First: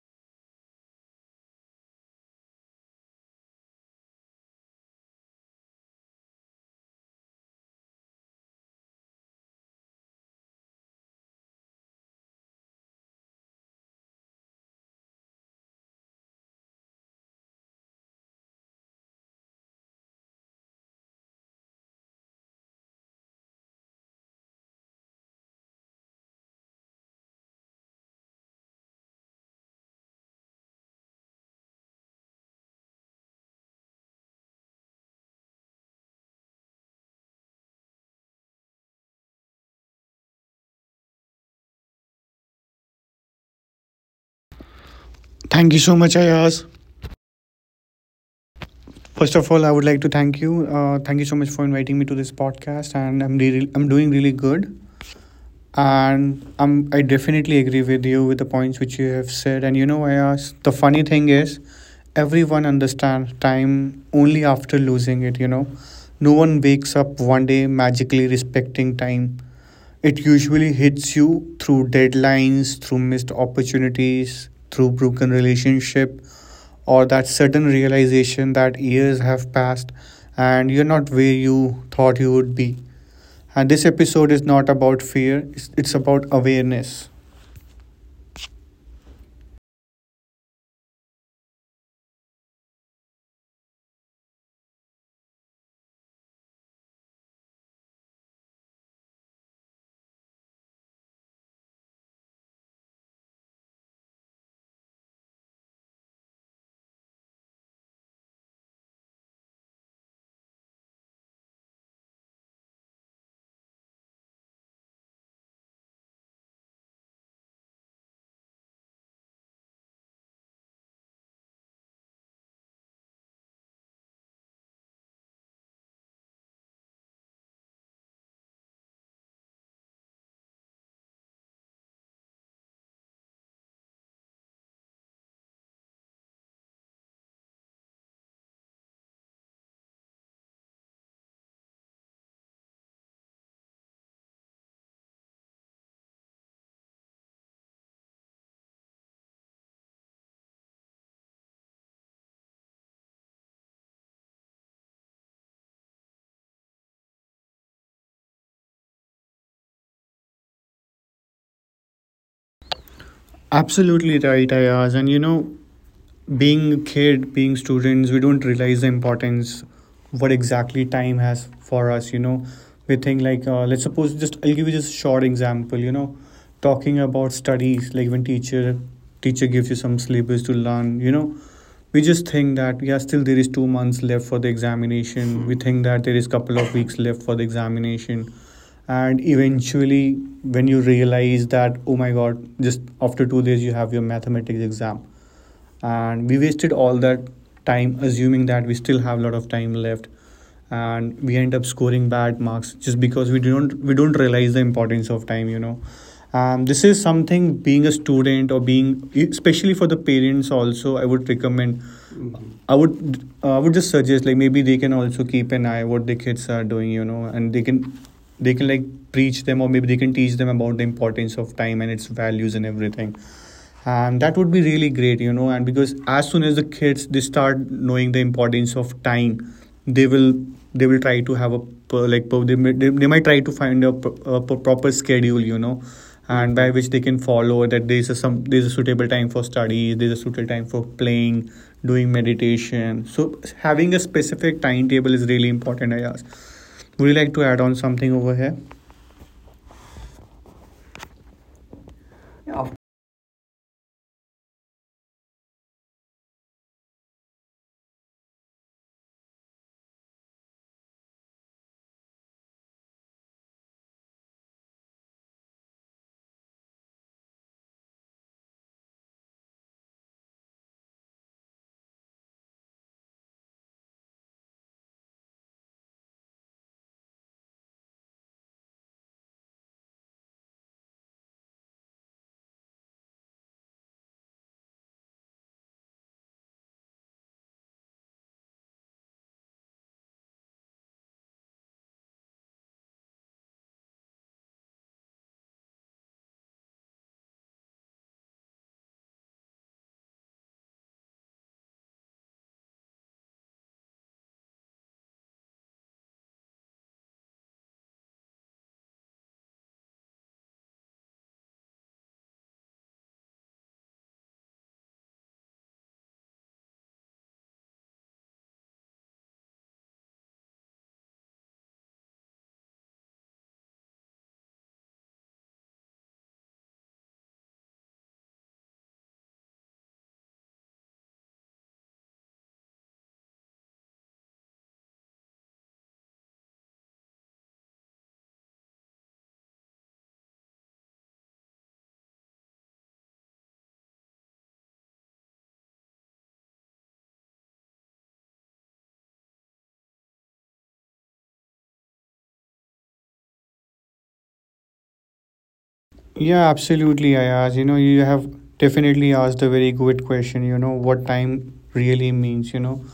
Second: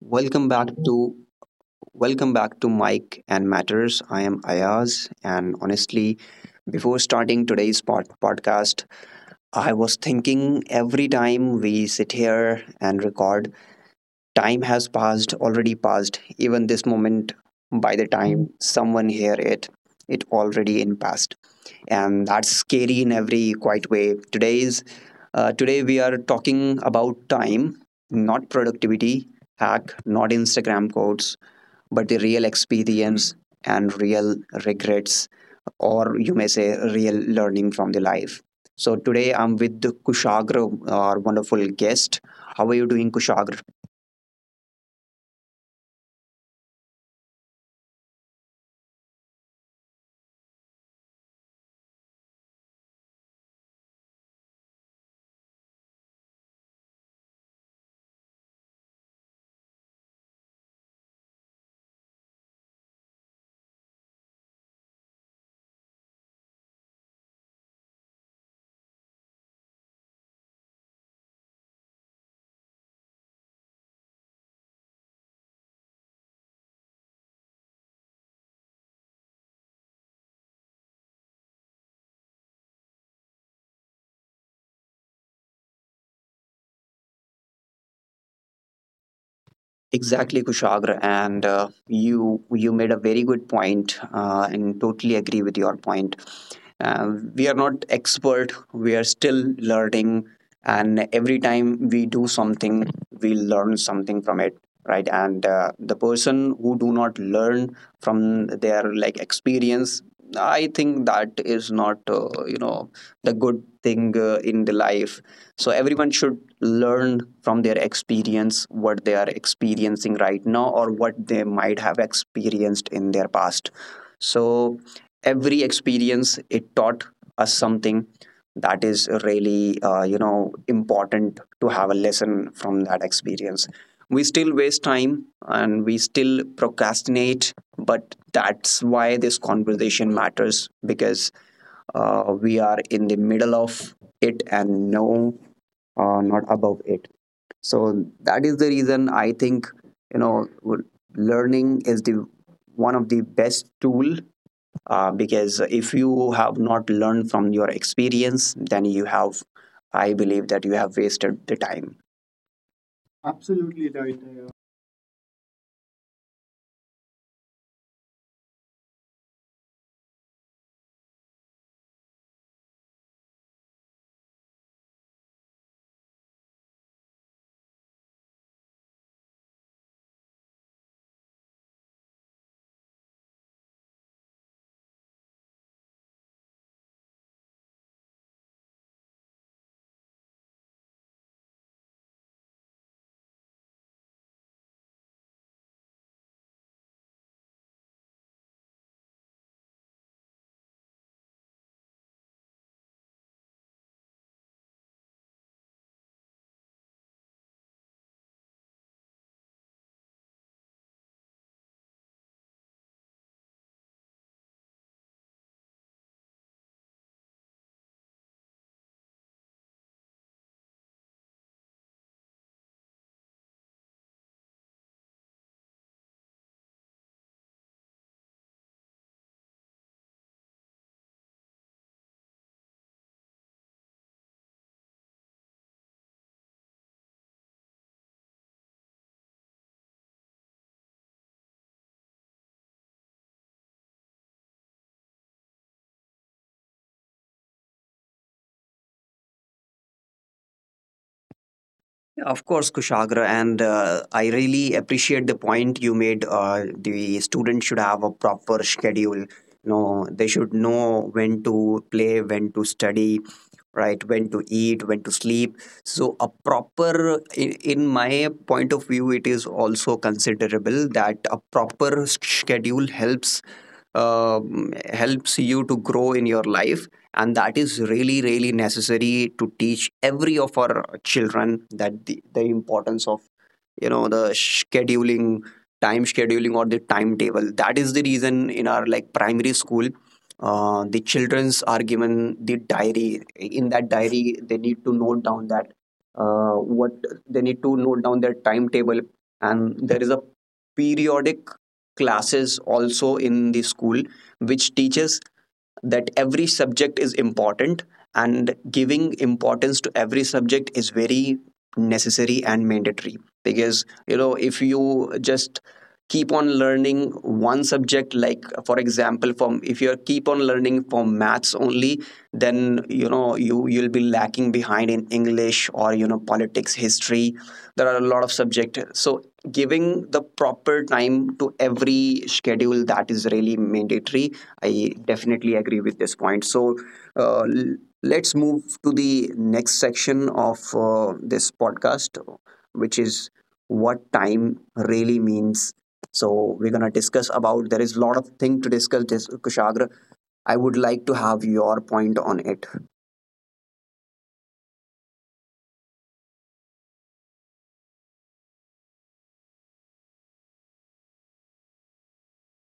Welcome back to Welcome back to Mike and Matters. I am Ayaz, and honestly, before starting today's podcast, I was thinking every time we sit here and record, time has passed, already passed. Even this moment, by the time someone hear it, it already in past, and that's scary in every quiet way. Today we are talking about time, not productivity hack, not Instagram quotes but the real experience and real regrets, or you may say real learning from the life. So today I'm with Kushagra, our wonderful guest. How are you doing, Kushagra? Thank you so much, Ayaz. First of all, I would like to thank you. Thank you so much for inviting me to this podcast, and I'm doing really good. I definitely agree with you with the points which you have said. And Ayaz, the funny thing is, everyone understands time only after losing it. No one wakes up one day magically respecting time. It usually hits you through deadlines, through missed opportunities, through broken relationship, or that sudden realization that years have passed and you're not where you thought you would be. And this episode is not about fear, it's about awareness. Exactly, Kushagra, and you made a very good point, and totally agree with your point. We are not expert; we are still learning, and every time we do something, we learn something from it, right? And the person who do not learn from their like experience, I think that is not you know the good thing in the life. So everyone should learn from their experience what they are experiencing right now or what they might have experienced in their past. So every experience it taught us something. That is really you know important to have a lesson from that experience. We still waste time and we still procrastinate, but that's why this conversation matters, because we are in the middle of it and no, not above it. So that is the reason I think, you know, learning is the one of the best tool, because if you have not learned from your experience, then you have, I believe that you have wasted the time. Absolutely right, Ayaz. And being a kid, being students, we don't realize the importance what exactly time has for us. We think like, let's suppose just I'll give you just a short example. Talking about studies, like when teacher gives you some syllabus to learn. We just think that yeah, still there is 2 months left for the examination. We think that there is couple of weeks left for the examination, and eventually when you realize that, oh my god, just after 2 days you have your mathematics exam, and we wasted all that time assuming that we still have a lot of time left, and we end up scoring bad marks just because we don't realize the importance of time. This is something, being a student or being, especially for the parents also. I would recommend, I would just suggest, like maybe they can also keep an eye what the kids are doing, and they can like preach them, or maybe they can teach them about the importance of time and its values and everything, and that would be really great. And because as soon as the kids they start knowing the importance of time, they will they will try to have a like they might try to find a proper schedule. And by which they can follow that there's a suitable time for study, there's a suitable time for playing, doing meditation. So having a specific timetable is really important. I ask, would you like to add on something over here? Yeah, of course, Kushagra, and I really appreciate the point you made. The student should have a proper schedule. You know, they should know when to play, when to study, right? When to eat, when to sleep. So, a proper, in my point of view, it is also considerable that a proper schedule helps, helps you to grow in your life, and that is really really necessary to teach every of our children that the importance of, you know, the scheduling, time scheduling, or the timetable. That is the reason in our like primary school, the children's are given the diary. In that diary they need to note down that, uh, what they need to note down their timetable. And there is a periodic classes also in the school, which teaches that every subject is important, and giving importance to every subject is very necessary and mandatory. Because you know if you just keep on learning one subject, like for example from if you keep on learning from maths only, then you know you you'll be lacking behind in english or you know politics, history. There are a lot of subjects, so giving the proper time to every schedule, that is really mandatory. I definitely agree with this point. So uh, let's move to the next section of this podcast, which is what time really means. So we're gonna discuss about. There is a lot of thing to discuss, Kushagra. I would like to have your point on it. Yeah, absolutely, Ayaz. You have definitely asked a very good question. What time really means.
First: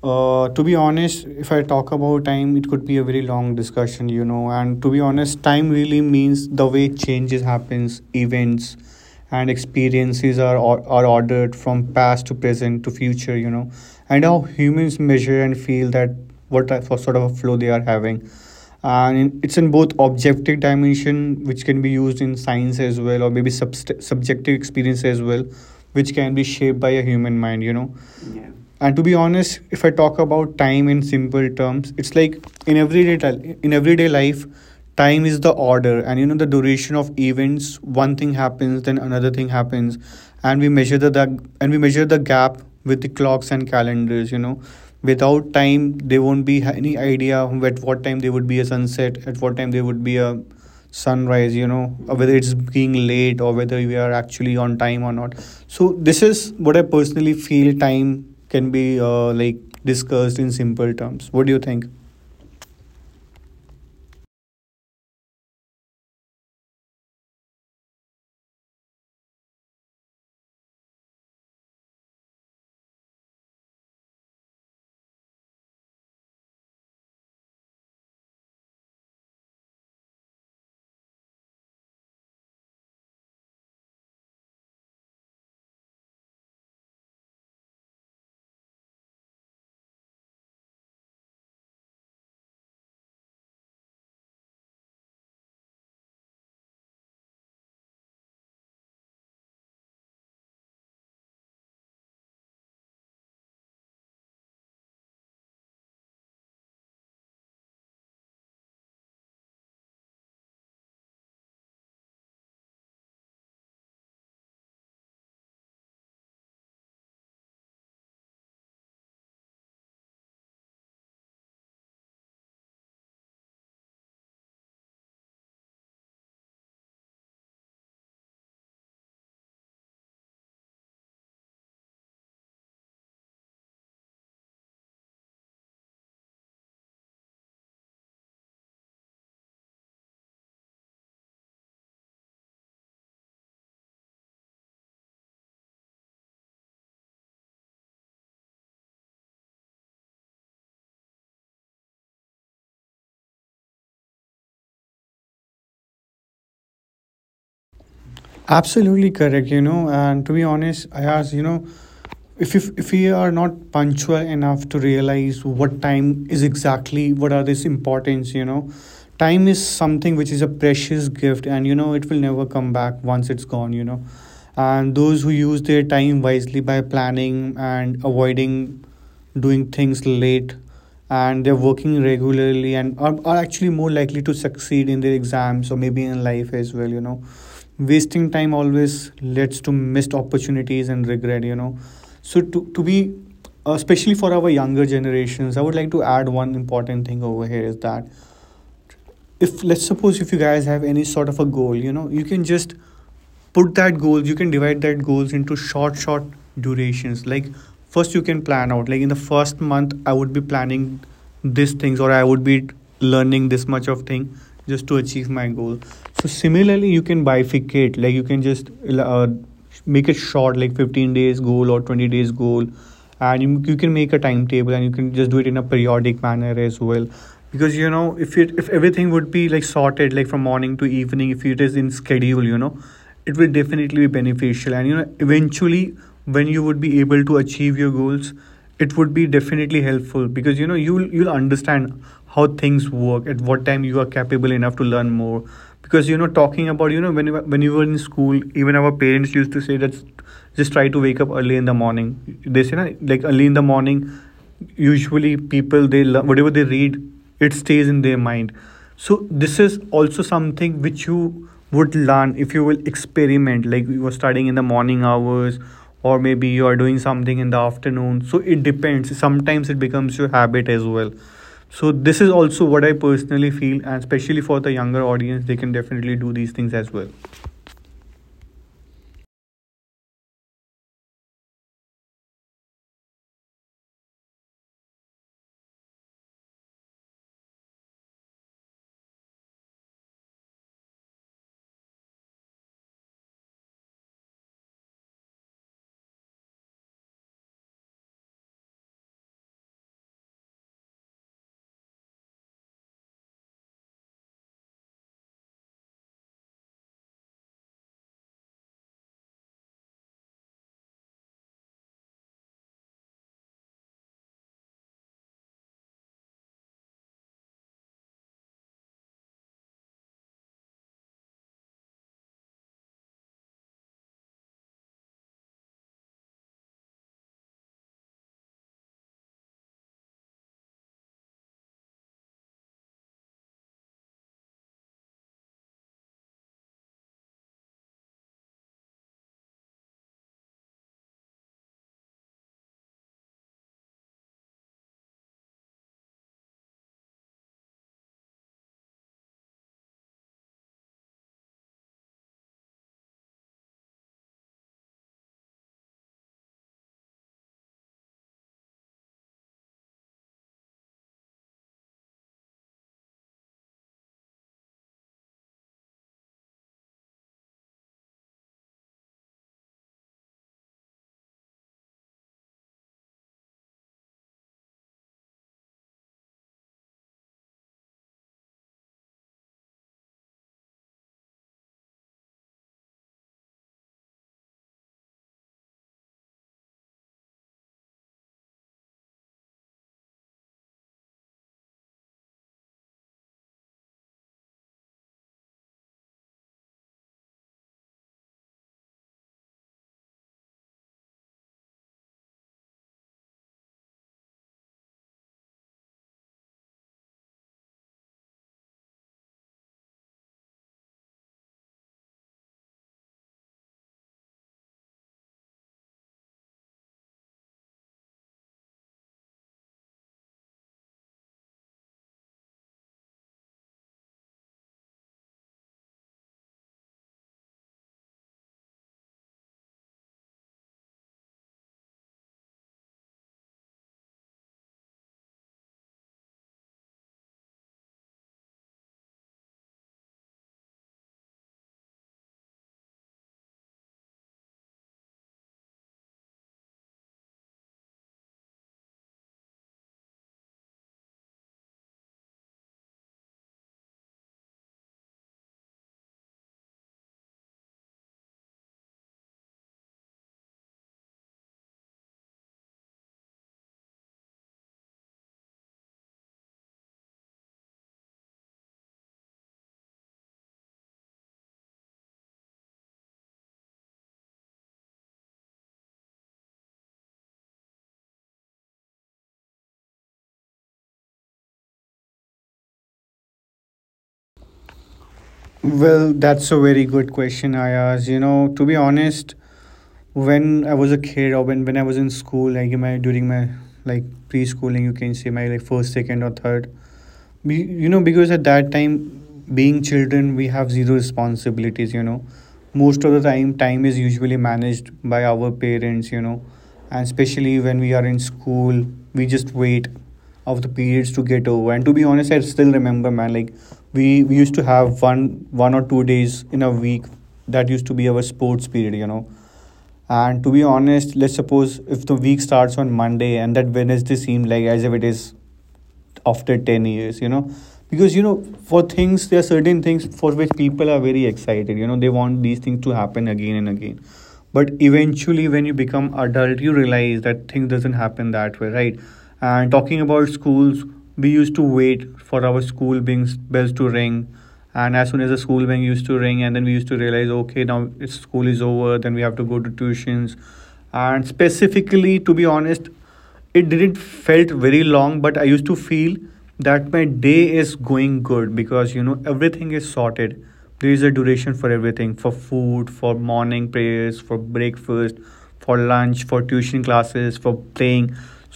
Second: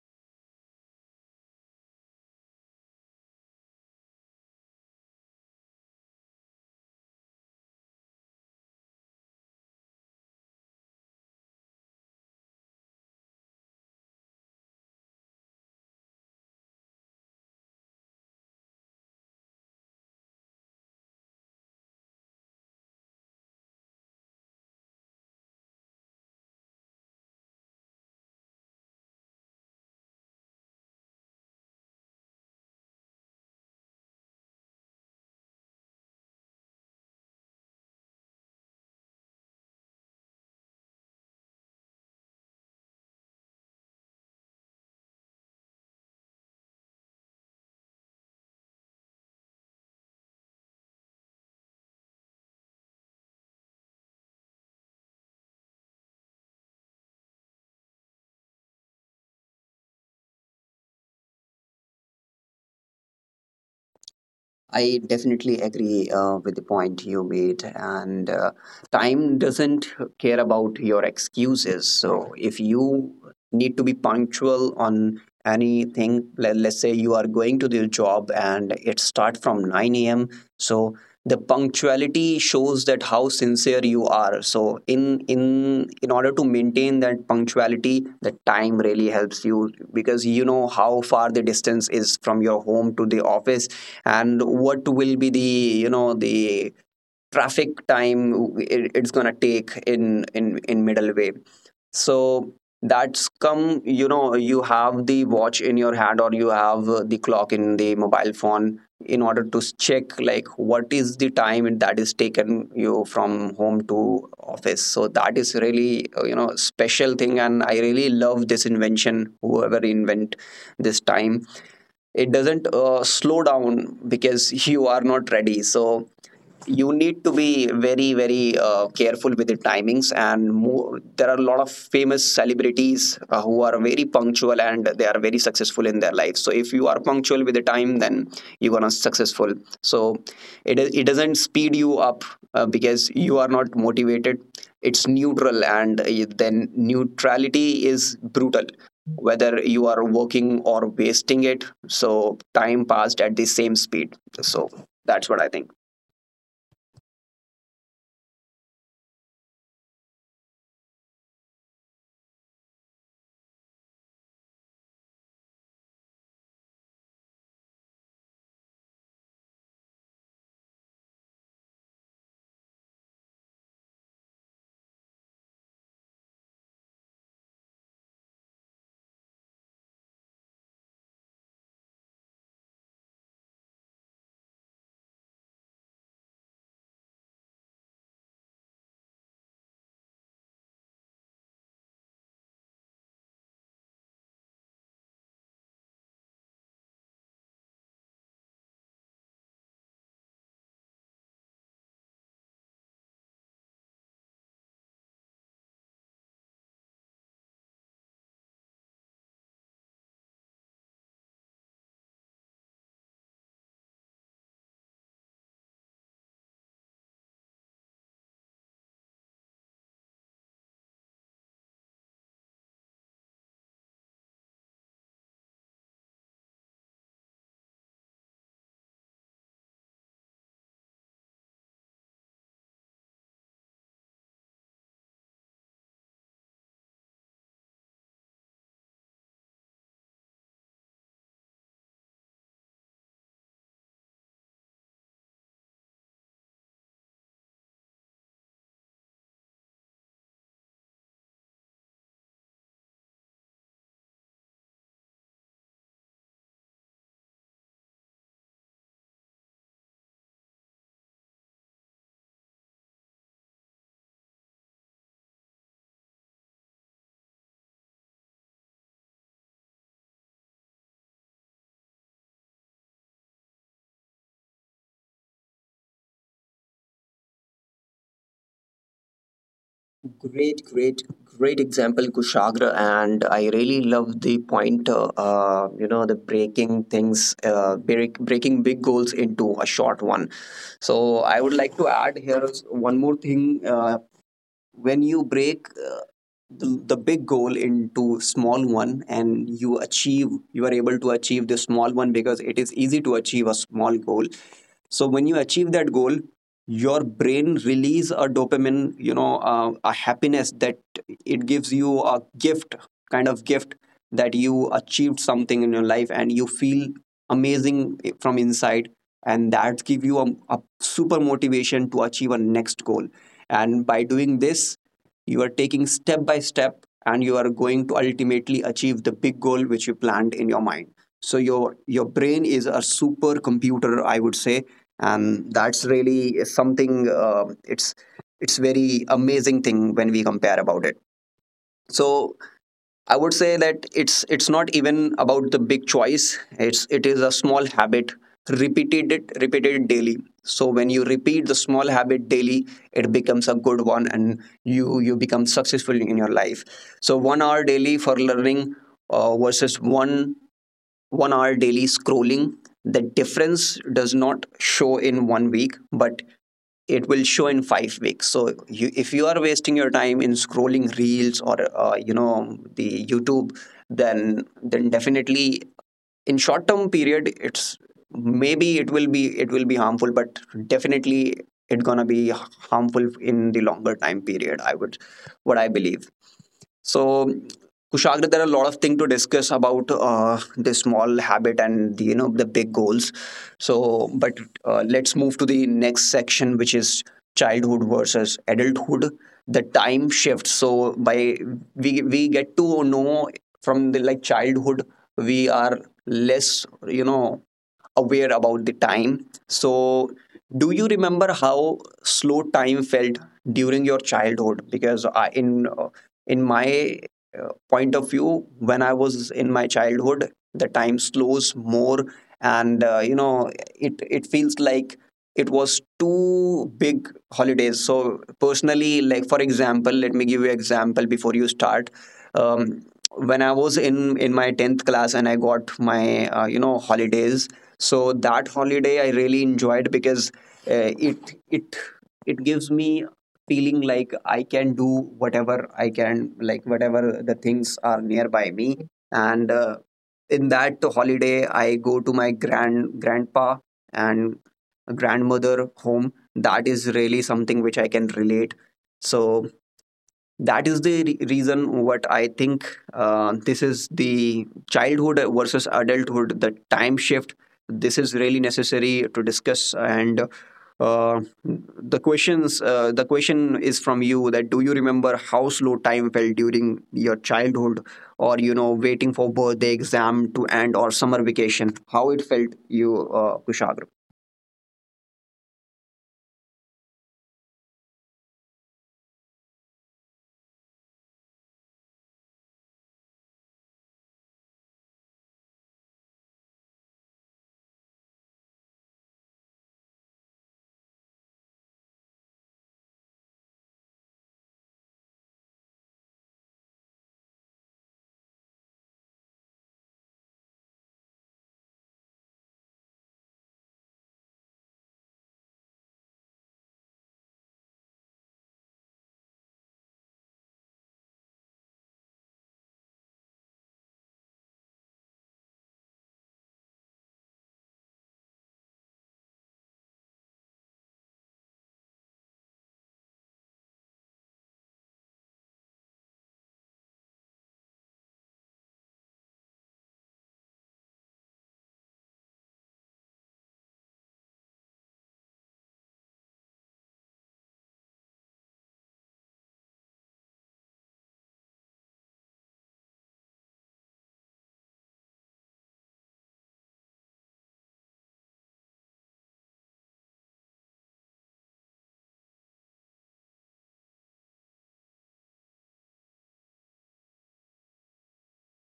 To be honest, if I talk about time, it could be a very long discussion. And to be honest, time really means the way changes happens, events and experiences are ordered from past to present to future, and how humans measure and feel that what type of sort of a flow they are having, and it's in both objective dimension which can be used in science as well, or maybe subjective experience as well, which can be shaped by a human mind. Yeah. And to be honest, if I talk about time in simple terms, it's like in everyday in everyday life, time is the order, and the duration of events. One thing happens, then another thing happens, and we measure the gap with the clocks and calendars. Without time, they won't be any idea at what time there would be a sunset, at what time there would be a sunrise, whether it's being late or whether we are actually on time or not. So this is what I personally feel. Time can be like discussed in simple terms. What do you think? I definitely agree with the point you made, and time doesn't care about your excuses. So, if you need to be punctual on anything, let's say you are going to the job and it starts from 9 a.m., so the punctuality shows that how sincere you are. So, in order to maintain that punctuality, the time really helps you because you know how far the distance is from your home to the office, and what will be the, you know, the traffic time it's going to take in in middle way. So that's come, you know, you have the watch in your hand, or you have the clock in the mobile phone, in order to check like what is the time that is taken you from home to office. So that is really you know special thing, and I really love this invention, whoever invent this time. It doesn't slow down because you are not ready. So you need to be very very careful with the timings, and more, there are a lot of famous celebrities who are very punctual and they are very successful in their life. So if you are punctual with the time, then you're gonna successful. So it doesn't speed you up because you are not motivated. It's neutral, and then neutrality is brutal, whether you are working or wasting it. So time passed at the same speed. So that's what I think. Absolutely correct. And to be honest, I ask, if we are not punctual enough to realize what time is exactly, what are this importance. Time is something which is a precious gift, and it will never come back once it's gone. And those who use their time wisely, by planning and avoiding doing things late, and they're working regularly, and are actually more likely to succeed in their exams or maybe in life as well. Wasting time always leads to missed opportunities and regret. So to be especially for our younger generations, I would like to add one important thing over here is that if, let's suppose, if you guys have any sort of a goal, you can just put that goals, you can divide that goals into short durations. Like first you can plan out, like in the first month I would be planning these things, or I would be learning this much of thing, just to achieve my goal. So similarly you can bifurcate, like you can just uh, make it short, like 15 days goal or 20 days goal, and you can make a timetable, and you can just do it in a periodic manner as well. Because if it if everything would be like sorted, like from morning to evening, if it is in schedule, it will definitely be beneficial. And eventually, when you would be able to achieve your goals, it would be definitely helpful, because you'll understand how things work, at what time you are capable enough to learn more. Because talking about, when when you were in school, even our parents used to say that, just try to wake up early in the morning. They say na, like early in the morning, usually people they whatever they read, it stays in their mind. So this is also something which you would learn if you will experiment, like you are studying in the morning hours, or maybe you are doing something in the afternoon. So it depends, sometimes it becomes your habit as well. So this is also what I personally feel, and especially for the younger audience, they can definitely do these things as well. Great, great, great example, Kushagra. And I really love the point, you know, the breaking things, breaking big goals into a short one. So I would like to add here one more thing. When you break the big goal into small one, and you achieve, you are able to achieve the small one because it is easy to achieve a small goal. So when you achieve that goal, your brain release a dopamine, you know, a happiness, that it gives you a gift, kind of gift, that you achieved something in your life, and you feel amazing from inside, and that give you a super motivation to achieve a next goal. And by doing this, you are taking step by step, and you are going to ultimately achieve the big goal which you planned in your mind. So your brain is a super computer, I would say. And that's really something, it's very amazing thing when we compare about it. So I would say that it's not even about the big choice, it's it is a small habit, repeated it, repeated it daily. So when you repeat the small habit daily, it becomes a good one, and you become successful in your life. So 1 hour daily for learning versus one hour daily scrolling, the difference does not show in 1 week, but it will show in 5 weeks. So you, if you are wasting your time in scrolling reels or you know the YouTube, then definitely in short term period it's, maybe it will be, it will be harmful, but definitely it's gonna be harmful in the longer time period, I would, what I believe. So, Kushagra, there are a lot of things to discuss about the small habit and the, you know, the big goals. So, but let's move to the next section, which is childhood versus adulthood. The time shifts. So, by we get to know from the like childhood, we are less you know aware about the time. So, do you remember how slow time felt during your childhood? Because I, in my point of view when I was in my childhood the time slows more, and you know it it feels like it was two big holidays. So personally, like for example let me give you an example before you start. um, when I was in my 10th class and I got my you know holidays, so that holiday I really enjoyed because uh, it it it gives me feeling like I can do whatever I can, like whatever the things are nearby me. And in that holiday, I go to my grandpa and grandmother home. That is really something which I can relate. So that is the reason what I think, this is the childhood versus adulthood, the time shift. This is really necessary to discuss, and uh, the question is from you, that do you remember how slow time felt during your childhood, or you know waiting for birthday exam to end or summer vacation, how it felt you, Kushagra? Well, that's a very good question, Ayaz. To be honest, when I was a kid, or when I was in school, like in my during my like preschooling, you can say, my like first, second, or third. Because at that time, being children, we have zero responsibilities. Most of the time, time is usually managed by our parents. And especially when we are in school, we just wait of the periods to get over. And to be honest, I still remember, man. Like we used to have one or two days in a week that used to be our sports period. And to be honest, let's suppose if the week starts on Monday, and that Wednesday seemed like as if it is after 10 years, because for things, there are certain things for which people are very excited, they want these things to happen again and again. But eventually when you become adult, you realize that things doesn't happen that way, right? And talking about schools, we used to wait for our school being bells to ring, and as soon as the school bell used to ring, and then we used to realize, okay, now school is over, then we have to go to tuitions. And specifically, to be honest, it didn't felt very long, but I used to feel that my day is going good, because everything is sorted. There is a duration for everything, for food, for morning prayers, for breakfast, for lunch, for tuition classes, for playing.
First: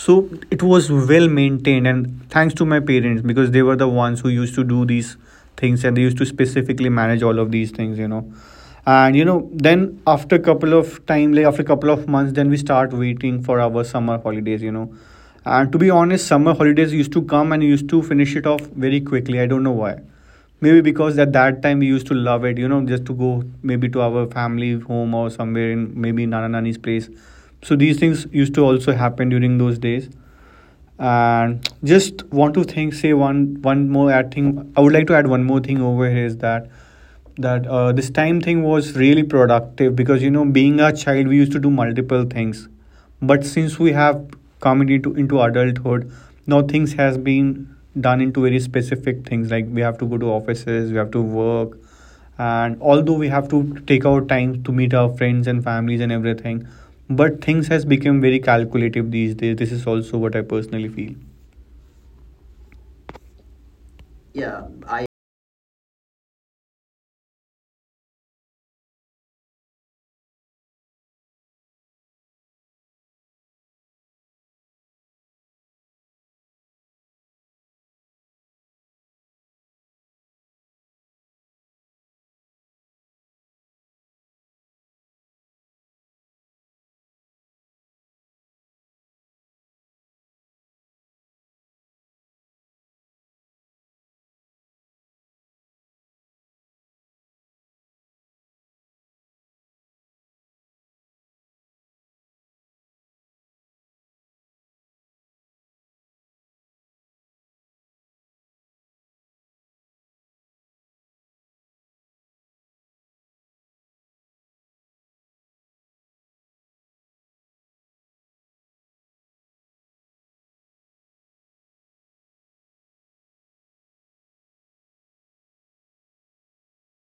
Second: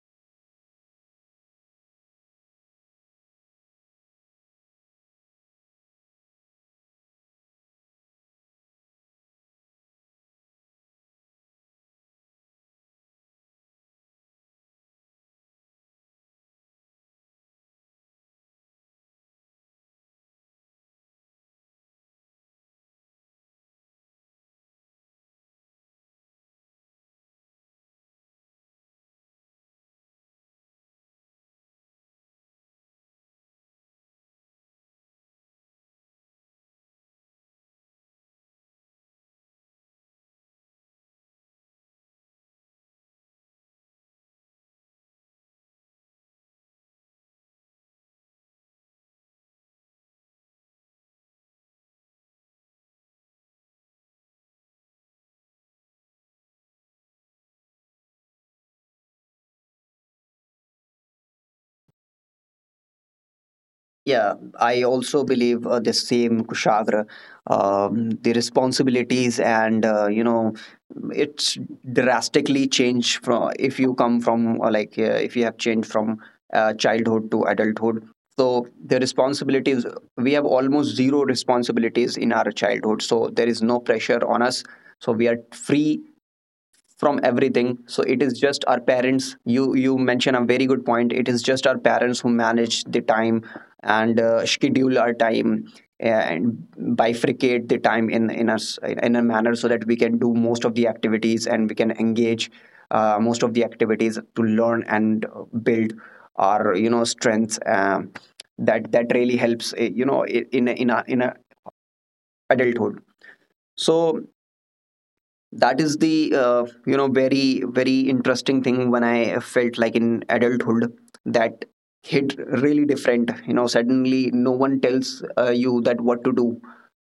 So it was well maintained, and thanks to my parents, because they were the ones who used to do these things, and they used to specifically manage all of these things. And then, after a couple of time, like after a couple of months, then we start waiting for our summer holidays. And to be honest, summer holidays used to come and used to finish it off very quickly. I don't know why. Maybe because at that time we used to love it, just to go, maybe to our family home, or somewhere in, maybe, nana nani's place. So these things used to also happen during those days. And just want to think say one more add thing. I would like to add one more thing over here is that this time thing was really productive, because being a child, we used to do multiple things. But since we have come into adulthood, now things has been done into very specific things, like we have to go to offices, we have to work. And although we have to take our time to meet our friends and families and everything, but things has become very calculative these days. This is also what I personally feel. Yeah, I also believe the same, Kushagra. The responsibilities and you know, it's drastically changed from if you come from if you have changed from childhood to adulthood. So the responsibilities, we have almost zero responsibilities in our childhood. So there is no pressure on us. So we are free from everything, so it is just our parents. You mention a very good point. It is just our parents who manage the time and schedule our time and bifurcate the time in a manner so that we can do most of the activities, and we can engage most of the activities to learn and build our, you know, strengths. That really helps, you know, in a adulthood. So that is the, you know, very interesting thing when I felt like in adulthood, that hit really different. You know, suddenly no one tells you that what to do.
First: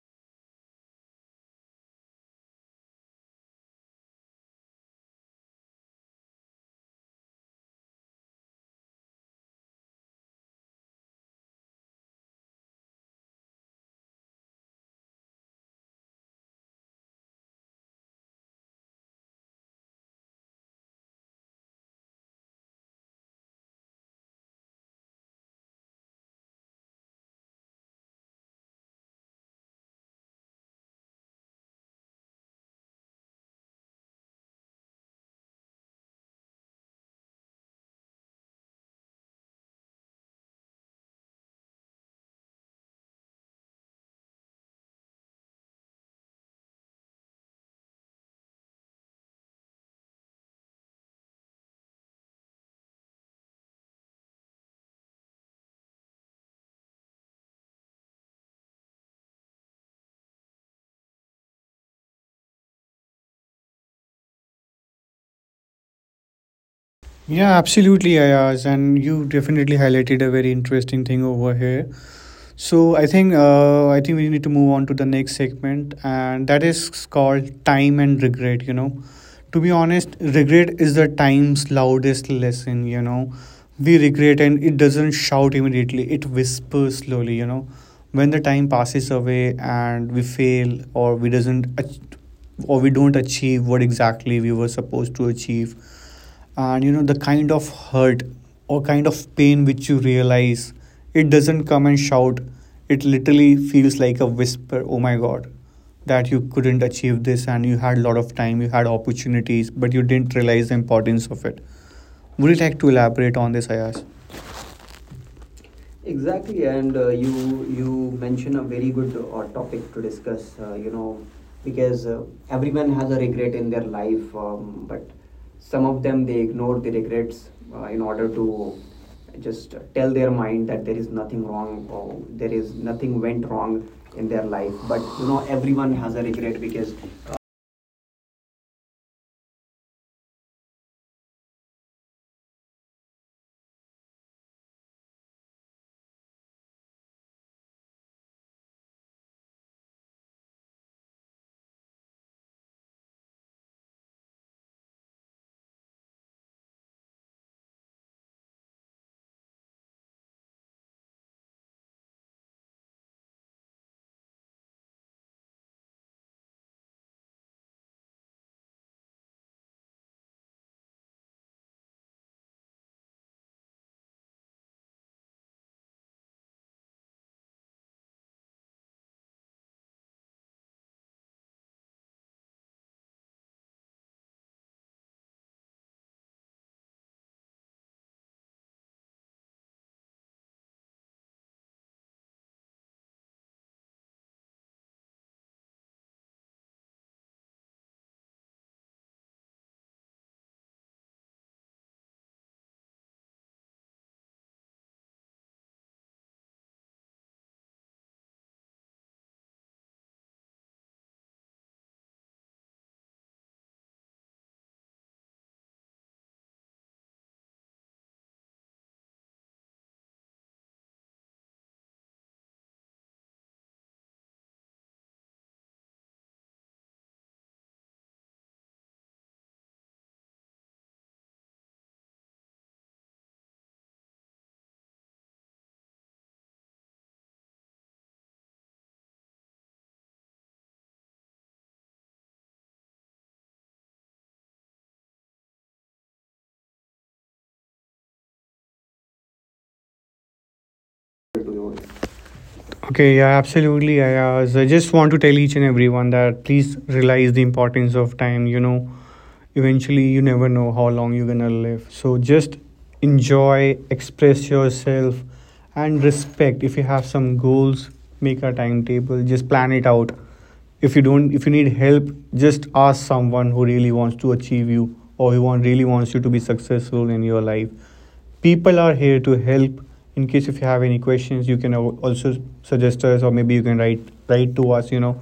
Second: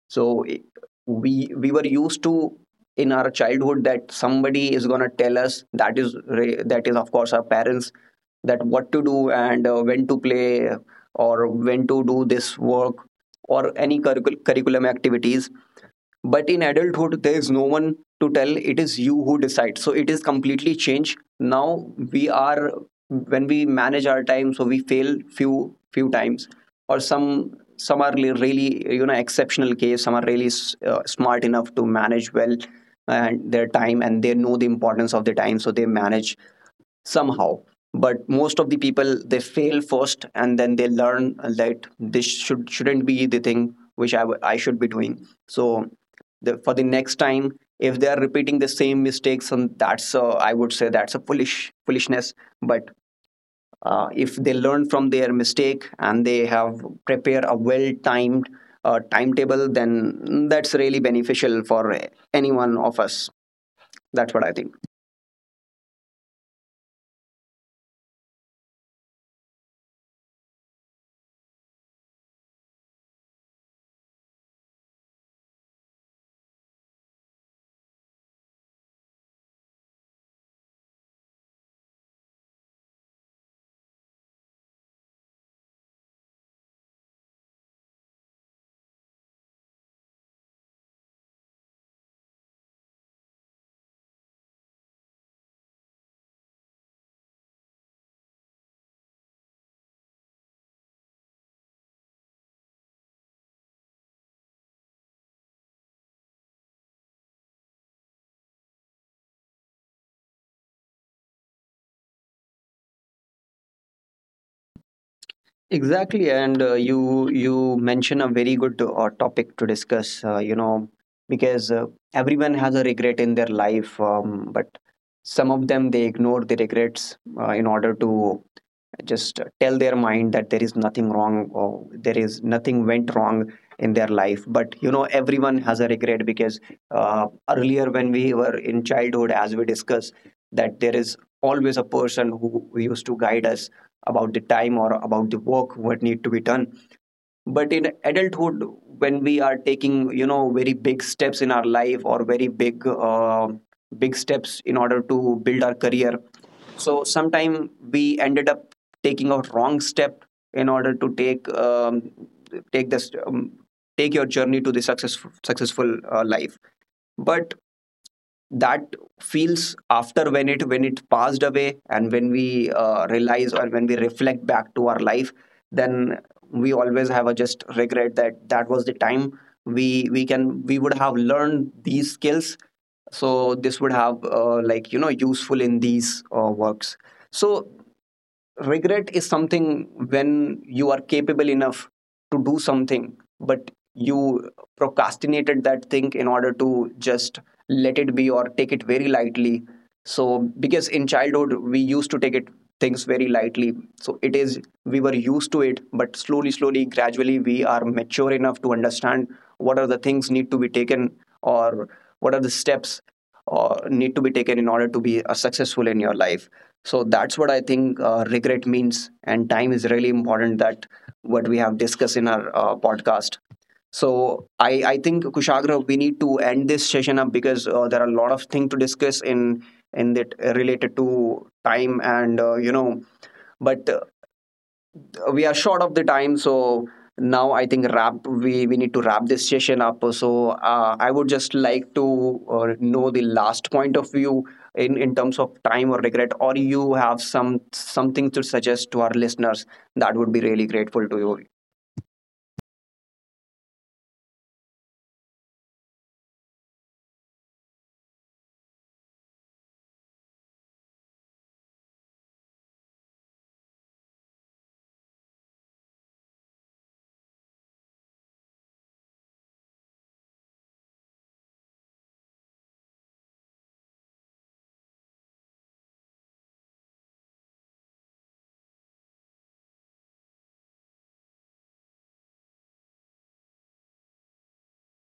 So we were used to in our childhood that somebody is going to tell us, that is that is of course our parents, that what to do and when to play or when to do this work or any curriculum activities. But in adulthood there is no one to tell. It is you who decides. So it is completely changed now. We are, when we manage our time, so we fail few times, or some are really, you know, exceptional case. Some are really smart enough to manage well and their time, and they know the importance of the time, so they manage somehow. But most of the people, they fail first and then they learn that this shouldn't be the thing which I should be doing. So the, for the next time, if they are repeating the same mistakes, and that's I would say that's a foolishness. But if they learn from their mistake and they have prepare a well timed timetable, then that's really beneficial for any one of us. That's what I think. Yeah, absolutely, Ayaz, and you definitely highlighted a very interesting thing over here. So I think we need to move on to the next segment, and that is called time and regret. To be honest, regret is the time's loudest lesson. We regret, and it doesn't shout immediately; it whispers slowly. When the time passes away and we fail, or we don't achieve what exactly we were supposed to achieve, and the kind of hurt or kind of pain which you realize, it doesn't come and shout, it literally feels like a whisper. Oh my god, that you couldn't achieve this, and you had a lot of time, you had opportunities, but you didn't realize the importance of it. Would you like to elaborate on this, Ayaz? Exactly, and Exactly, and you you you you mention a mention very a good very good topic to topic to discuss. Discuss. You know, because Because everyone has a everyone has a regret in their regret in their life, life, but but some of some them of they them they ignore the ignore the regrets regrets in order in order to to just just tell their tell their mind that there mind is that there is nothing nothing wrong wrong, or or there is there is nothing went nothing went wrong wrong in their in their life. life. But you But know, everyone has a everyone has a regret because regret because uh, earlier when we were in childhood, as we discussed, that there is always a person who used to guide us about the time or about the work what need to be done. But in adulthood, when we are taking, you know, very big steps in our life, or very big big steps in order to build our career, so sometime we ended up taking a wrong step in order to take take this take your journey to the success, successful life. But that feels after when it passed away, and when we realize or when we reflect back to our life, then we always have a just regret that that was the time we would have learned these skills, so this would have, like you know, useful in these works. So regret is something when you are capable enough to do something, but you procrastinated that thing in order to just let it be or take it very lightly. So because in childhood we used to take it, things very lightly, so it is we were used to it. But slowly gradually we are mature enough to understand what are the things need to be taken, or what are the steps or need to be taken in order to be successful in your life. So that's what I think regret means. And time is really important, that what we have discussed in our podcast. So I think, Kushagra, we need to end this session up because there are a lot of things to discuss in that related to time and, you know. But we are short of the time. So now I think we need to wrap this session up. So I would just like to know the last point of view in terms of time or regret, or you have some something to suggest to our listeners. That would be really grateful to you. okay, yeah, absolutely. I just want to tell each and everyone that please realize the importance of time. Eventually, you never know how long you're gonna live. So just enjoy, express yourself, and respect. If you have some goals, make a timetable. Just plan it out. If you need help, just ask someone who really wants to achieve you, or who really wants you to be successful in your life. People are here to help. In case if you have any questions, you can also suggest us, or maybe you can write to us.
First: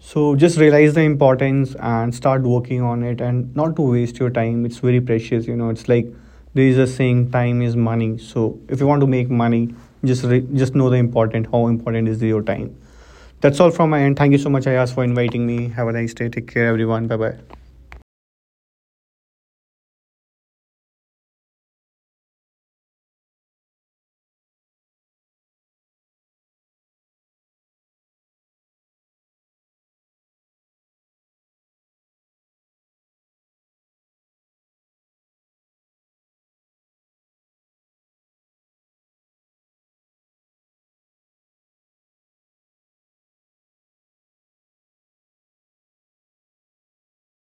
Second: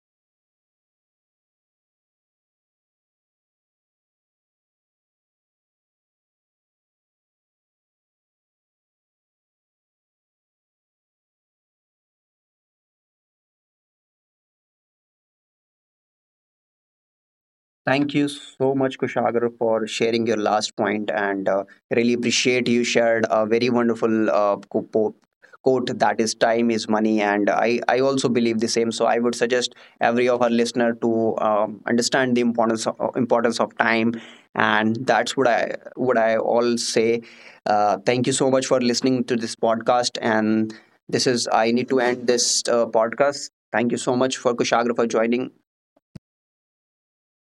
So just realize the importance and start working on it, and not to waste your time. It's very precious, it's like there is a saying, time is money. So if you want to make money, just know the important how important is your time. That's all from my end. Thank you so much, Ayaz, for inviting me. Have a nice day. Take care, everyone. Bye bye. Thank you so much, Kushagra, for sharing your last point, and really appreciate you shared a very wonderful quote, that is time is money. And I also believe the same. So I would suggest every of our listener to understand the importance of time. And that's what I all say. Thank you so much for listening to this podcast. And this is I need to end this podcast. Thank you so much for Kushagra for joining